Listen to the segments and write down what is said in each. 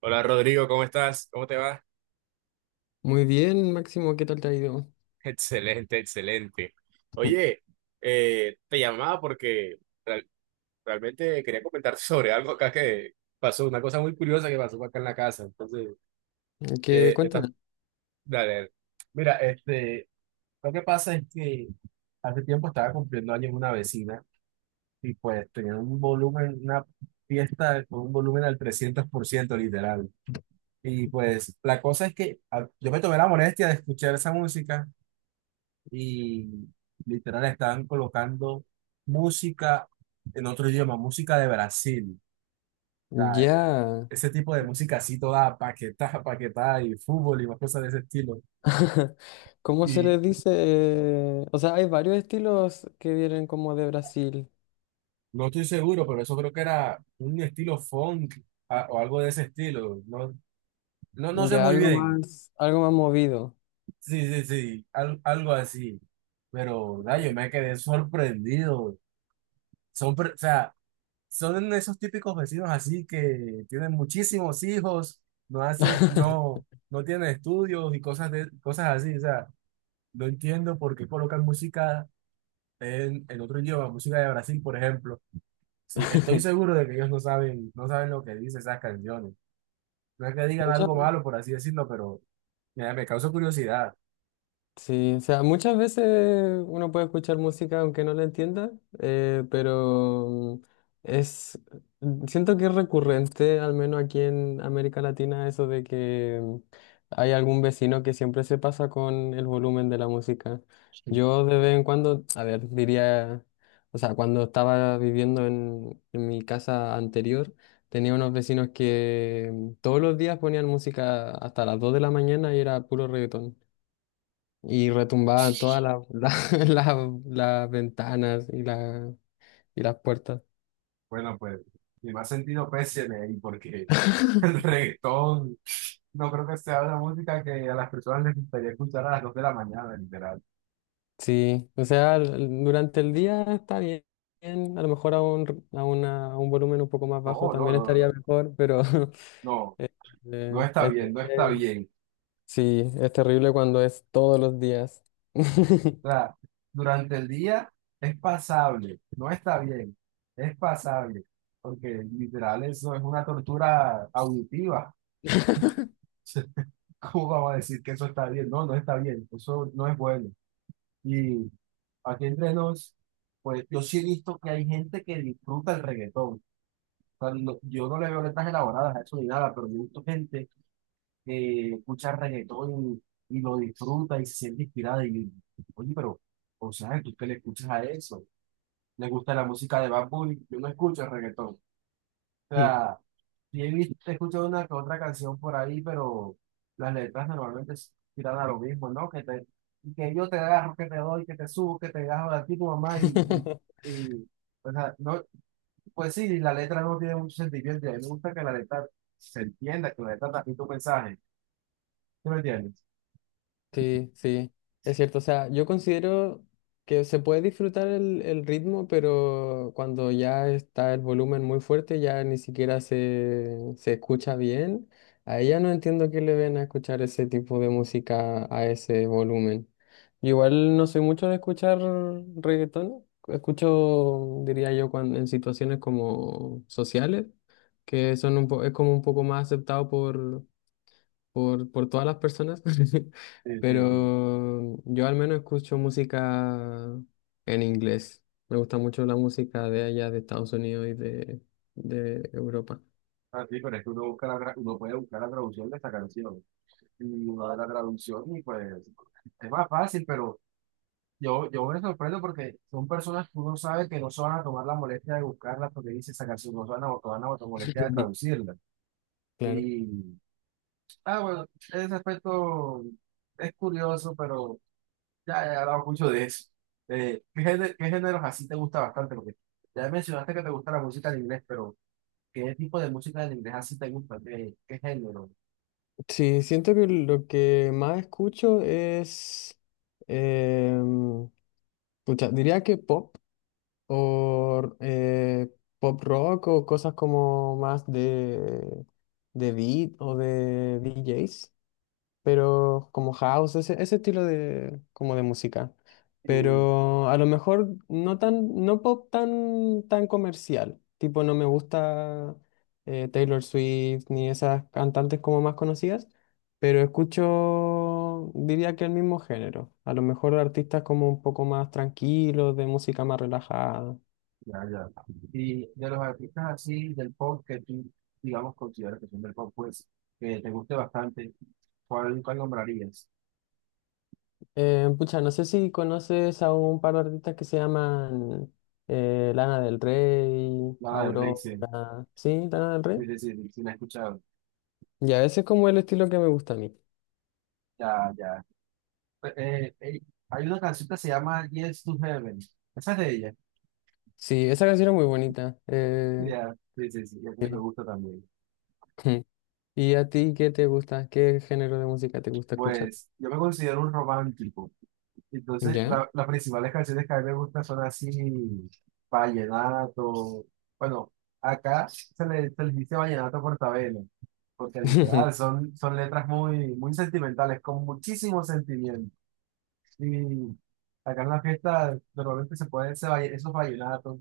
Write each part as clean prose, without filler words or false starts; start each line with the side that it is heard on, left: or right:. right: Hola Rodrigo, ¿cómo estás? ¿Cómo te va?
left: Muy bien, Máximo, ¿qué tal te ha ido?
right: Excelente, excelente. Oye, te llamaba porque real- realmente quería comentarte sobre algo acá que pasó, una cosa muy curiosa que pasó acá en la casa. Entonces,
left: ¿Qué,
right: eh, estás-
left: cuéntame?
right: dale, dale. Mira, este, lo que pasa es que hace tiempo estaba cumpliendo años una vecina y pues tenía un volumen, una fiesta con un volumen al 300% literal. Y pues la cosa es que yo me tomé la molestia de escuchar esa música y literal estaban colocando música en otro idioma, música de Brasil. O sea,
left: Ya.
right: ese tipo de música así toda paquetada, paquetada y fútbol y más cosas de ese estilo.
left: ¿Cómo se
right: Y
left: les dice? O sea, hay varios estilos que vienen como de Brasil.
right: no estoy seguro, pero eso creo que era un estilo funk o algo de ese estilo. No, no, no sé
left: Ya
right: muy bien.
left: algo más movido.
right: Sí, sí, sí, algo así. Pero, da, yo me quedé sorprendido. O sea, son esos típicos vecinos así que tienen muchísimos hijos, no hace, no, no tienen estudios y cosas de, cosas así. O sea, no entiendo por qué colocan música en otro idioma, música de Brasil, por ejemplo. Sí, estoy seguro de que ellos no saben, no saben lo que dicen esas canciones. No es que digan
left: Muchas.
right: algo malo, por así decirlo, pero mira, me causa curiosidad.
left: Sí, o sea, muchas veces uno puede escuchar música aunque no la entienda, pero es, siento que es recurrente, al menos aquí en América Latina, eso de que hay algún vecino que siempre se pasa con el volumen de la música. Yo de vez en cuando, a ver, diría, o sea, cuando estaba viviendo en mi casa anterior, tenía unos vecinos que todos los días ponían música hasta las 2 de la mañana y era puro reggaetón y retumbaban todas las ventanas y, la, y las puertas.
right: Bueno, pues, mi más sentido péseme ahí, porque el reggaetón, no creo que sea una música que a las personas les gustaría escuchar a las 2 de la mañana, literal.
left: Sí, o sea, durante el día está bien, a lo mejor a un volumen un poco más bajo
right: No, no,
left: también
right: no, no,
left: estaría
right: no,
left: mejor, pero
right: no,
left: eh,
right: no
left: eh,
right: está
left: es-
right: bien, no está
left: eh,
right: bien.
left: sí, es terrible cuando es todos los días.
right: O sea, durante el día es pasable, no está bien, es pasable, porque literal eso es una tortura auditiva. ¿Cómo vamos a decir que eso está bien? No, no está bien, eso no es bueno. Y aquí entre nos, pues yo sí he visto que hay gente que disfruta el reggaetón. Sea, yo no le veo letras elaboradas a eso ni nada, pero yo he visto gente que escucha reggaetón y lo disfruta y se siente inspirada. Y yo, oye, pero, o sea, ¿tú qué le escuchas a eso? ¿Le gusta la música de Bad Bunny? Yo no escucho reggaetón. O sea, he escuchado una que otra canción por ahí, pero las letras normalmente tiran a lo mismo, ¿no? Que te, que yo te agarro, que te doy, que te subo, que te agarro de ti, tu mamá, y, o sea, no, pues sí, la letra no tiene mucho sentimiento. Y a mí me gusta que la letra se entienda, que la letra transmite un mensaje. ¿Sí me entiendes?
left: Sí, sí, es cierto. O sea, yo considero que se puede disfrutar el ritmo, pero cuando ya está el volumen muy fuerte, ya ni siquiera se escucha bien. A ella no entiendo qué le ven a escuchar ese tipo de música a ese volumen. Yo igual no soy mucho de escuchar reggaetón. Escucho, diría yo, cuando, en situaciones como sociales, que son es como un poco más aceptado por por todas las personas,
right: Sí, sí, sí.
left: pero yo al menos escucho música en inglés. Me gusta mucho la música de allá, de Estados Unidos y de Europa.
right: Ah, sí, pero es que uno, uno puede buscar la traducción de esta canción. Y uno da la traducción y pues es más fácil, pero yo me sorprendo porque son personas que uno sabe que no se van a tomar la molestia de buscarlas porque dice esa canción, no se van a tomar la molestia de traducirla.
left: Claro.
right: Y, ah, bueno, ese aspecto es curioso, pero... Ya he hablado mucho de eso. ¿Qué géneros así te gusta bastante? Porque ya mencionaste que te gusta la música en inglés, pero ¿qué tipo de música en inglés así te gusta? ¿Qué, qué género?
left: Sí, siento que lo que más escucho es, em, pucha, diría que pop o pop rock o cosas como más de beat o de DJs, pero como house, ese estilo de, como de música.
right: Y,
left: Pero a lo mejor no tan, no pop tan, tan comercial. Tipo, no me gusta Taylor Swift ni esas cantantes como más conocidas, pero escucho, diría que el mismo género. A lo mejor artistas como un poco más tranquilos, de música más relajada.
right: ya, ya. Y de los artistas así del pop que tú, digamos, consideras que son del pop, pues, que te guste bastante, ¿cuál, cuál nombrarías?
left: Pucha, no sé si conoces a un par de artistas que se llaman Lana del Rey,
right: Nada del Rey, sí.
left: Aurora. ¿Sí? Lana del
right: Sí,
left: Rey.
right: sí, sí, sí, la he escuchado.
left: Ya, ese es como el estilo que me gusta a mí.
right: Ya, ya. Pues, hay una canción que se llama Yes to Heaven. Esa es de ella.
left: Sí, esa canción es muy bonita.
right: Ya, sí, sí, sí, esa me
left: Sí.
right: gusta también.
left: ¿Y a ti qué te gusta? ¿Qué género de música te gusta escuchar?
right: Pues yo me considero un romántico. Entonces,
left: ¿Ya?
right: las principales canciones que a mí me gustan son así, vallenato. Bueno, acá se le dice vallenato portabelo, porque literal son, son letras muy, muy sentimentales, con muchísimo sentimiento. Y acá en la fiesta normalmente se pueden esos vallenatos.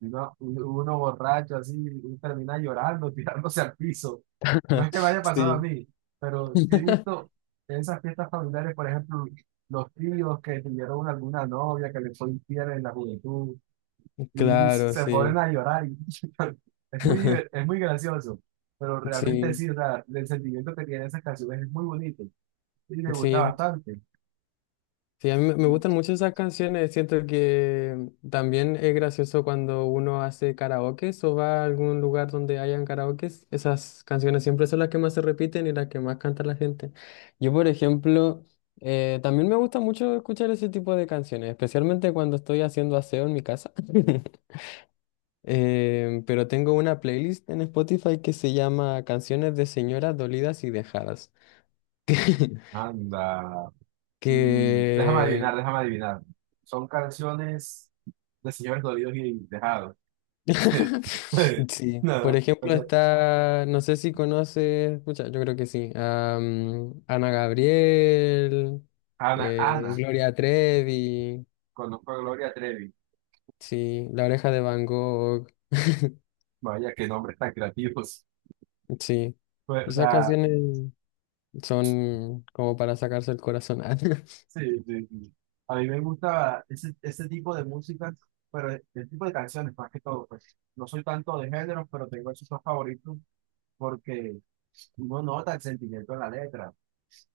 right: Uno, uno borracho así y termina llorando, tirándose al piso. No es que me haya pasado a
left: Sí.
right: mí, pero sí he visto en esas fiestas familiares, por ejemplo, los tíos que tuvieron alguna novia que les fue infiel en la juventud y
left: Claro,
right: se ponen
left: sí.
right: a llorar. Y es muy gracioso, pero realmente
left: Sí,
right: sí, o sea, el sentimiento que tienen esas canciones es muy bonito y me gusta
left: sí.
right: bastante.
left: Sí, a mí me me gustan mucho esas canciones. Siento que también es gracioso cuando uno hace karaokes o va a algún lugar donde hayan karaokes. Esas canciones siempre son las que más se repiten y las que más canta la gente. Yo, por ejemplo, también me gusta mucho escuchar ese tipo de canciones, especialmente cuando estoy haciendo aseo en mi casa. Pero tengo una playlist en Spotify que se llama Canciones de Señoras Dolidas y Dejadas.
right: Anda, y déjame
left: que
right: adivinar, déjame adivinar. Son canciones. Los señores dolidos y dejados. Sí.
left: Sí,
right: No,
left: por
right: no, o
left: ejemplo
right: sea,
left: está, no sé si conoces, pucha, yo creo que sí, a, mm, Ana Gabriel,
right: Ana, Ana,
left: Gloria Trevi,
right: conozco a Gloria Trevi.
left: sí, La Oreja de Van Gogh,
right: Vaya, qué nombres tan creativos.
left: sí,
right: Pues, o
left: esas
right: sea,
left: canciones son como para sacarse el corazón.
right: sí, sí, sí. A mí me gusta ese, ese tipo de música, pero el tipo de canciones más que todo, pues. No soy tanto de géneros, pero tengo esos dos favoritos porque uno no nota el sentimiento en la letra.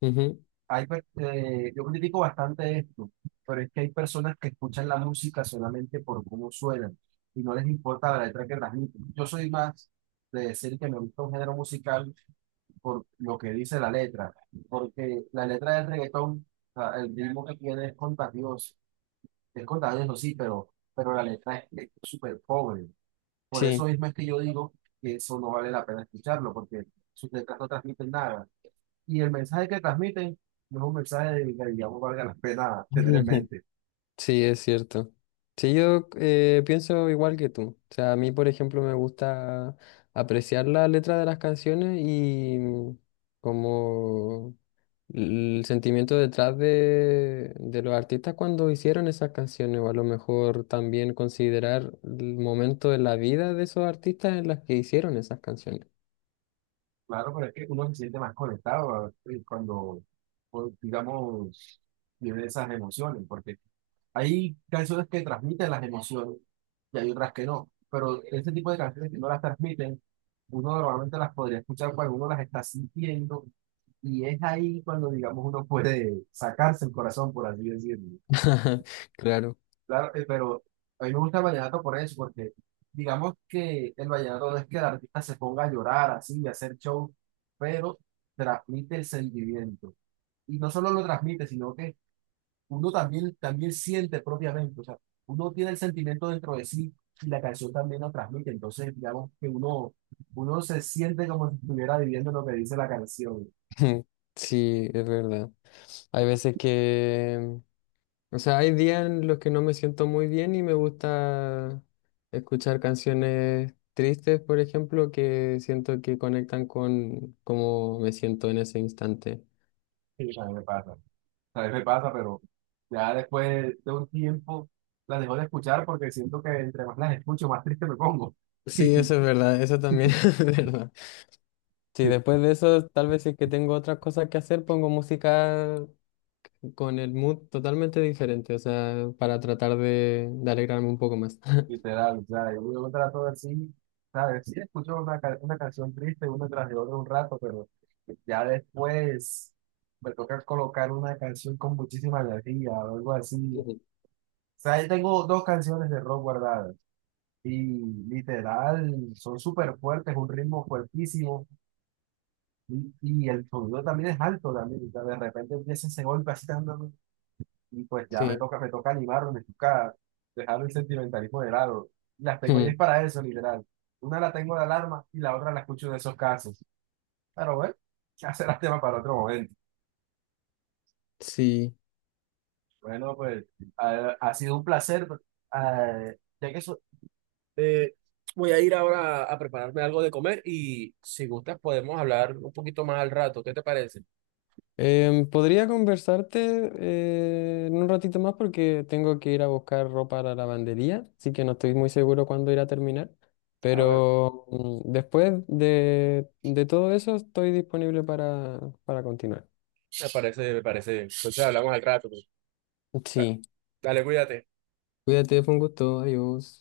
left: Ujú.
right: Yo critico bastante esto, pero es que hay personas que escuchan la música solamente por cómo suenan y no les importa la letra que transmiten. Yo soy más de decir que me gusta un género musical por lo que dice la letra, porque la letra del reggaetón, o sea, el ritmo que tiene es contagioso, sí, pero la letra es súper pobre. Por eso
left: Sí.
right: mismo es que yo digo que eso no vale la pena escucharlo, porque sus letras no transmiten nada. Y el mensaje que transmiten no es un mensaje que, digamos, valga la pena tener en mente.
left: Sí, es cierto. Sí, yo pienso igual que tú. O sea, a mí, por ejemplo, me gusta apreciar la letra de las canciones y mm, como el sentimiento detrás de los artistas cuando hicieron esas canciones, o a lo mejor también considerar el momento de la vida de esos artistas en las que hicieron esas canciones.
right: Claro, pero es que uno se siente más conectado cuando, pues, digamos, vive esas emociones, porque hay canciones que transmiten las emociones y hay otras que no. Pero este tipo de canciones que no las transmiten, uno normalmente las podría escuchar cuando uno las está sintiendo y es ahí cuando, digamos, uno puede sacarse el corazón, por así decirlo.
left: Claro.
right: Claro, pero a mí me gusta el vallenato por eso, porque digamos que el vallenato no es que el artista se ponga a llorar así y hacer show, pero transmite el sentimiento. Y no solo lo transmite, sino que uno también, también siente propiamente, o sea, uno tiene el sentimiento dentro de sí y la canción también lo transmite. Entonces, digamos que uno se siente como si estuviera viviendo lo que dice la canción.
left: Sí, es verdad. Hay veces que o sea, hay días en los que no me siento muy bien y me gusta escuchar canciones tristes, por ejemplo, que siento que conectan con cómo me siento en ese instante.
right: Sí, a mí me pasa. A veces me pasa, pero ya después de un tiempo las dejo de escuchar porque siento que entre más las escucho, más triste me pongo.
left: Sí, eso es verdad, eso también es verdad. Sí, después de eso, tal vez si es que tengo otras cosas que hacer, pongo música con el mood totalmente diferente, o sea, para tratar de alegrarme un poco más.
right: Literal, o sea, yo trato de sí ¿sabes? Sí, escucho una canción triste una tras de otra un rato, pero ya después me toca colocar una canción con muchísima energía o algo así.
left: Ujú.
right: O sea, yo tengo dos canciones de rock guardadas y literal, son súper fuertes, un ritmo fuertísimo. Y el sonido también es alto, también. O sea, de repente empieza ese golpe así tan, tan, y pues ya
left: Sí,
right: me toca animarlo, me toca dejar el sentimentalismo de lado. Las tengo y es para eso, literal. Una la tengo de alarma y la otra la escucho de esos casos. Pero bueno, ya será tema para otro momento.
left: sí.
right: Bueno, pues ha sido un placer. eh, ya que eso, Eh, Voy a ir ahora a prepararme algo de comer y si gustas podemos hablar un poquito más al rato. ¿Qué te parece?
left: Em, podría conversarte en un ratito más porque tengo que ir a buscar ropa a la lavandería, así que no estoy muy seguro cuándo irá a terminar, pero mm, después de todo eso estoy disponible para continuar.
right: Me parece bien. Entonces hablamos.
left: Sí,
right: Dale, cuídate.
left: cuídate, fue un gusto, adiós.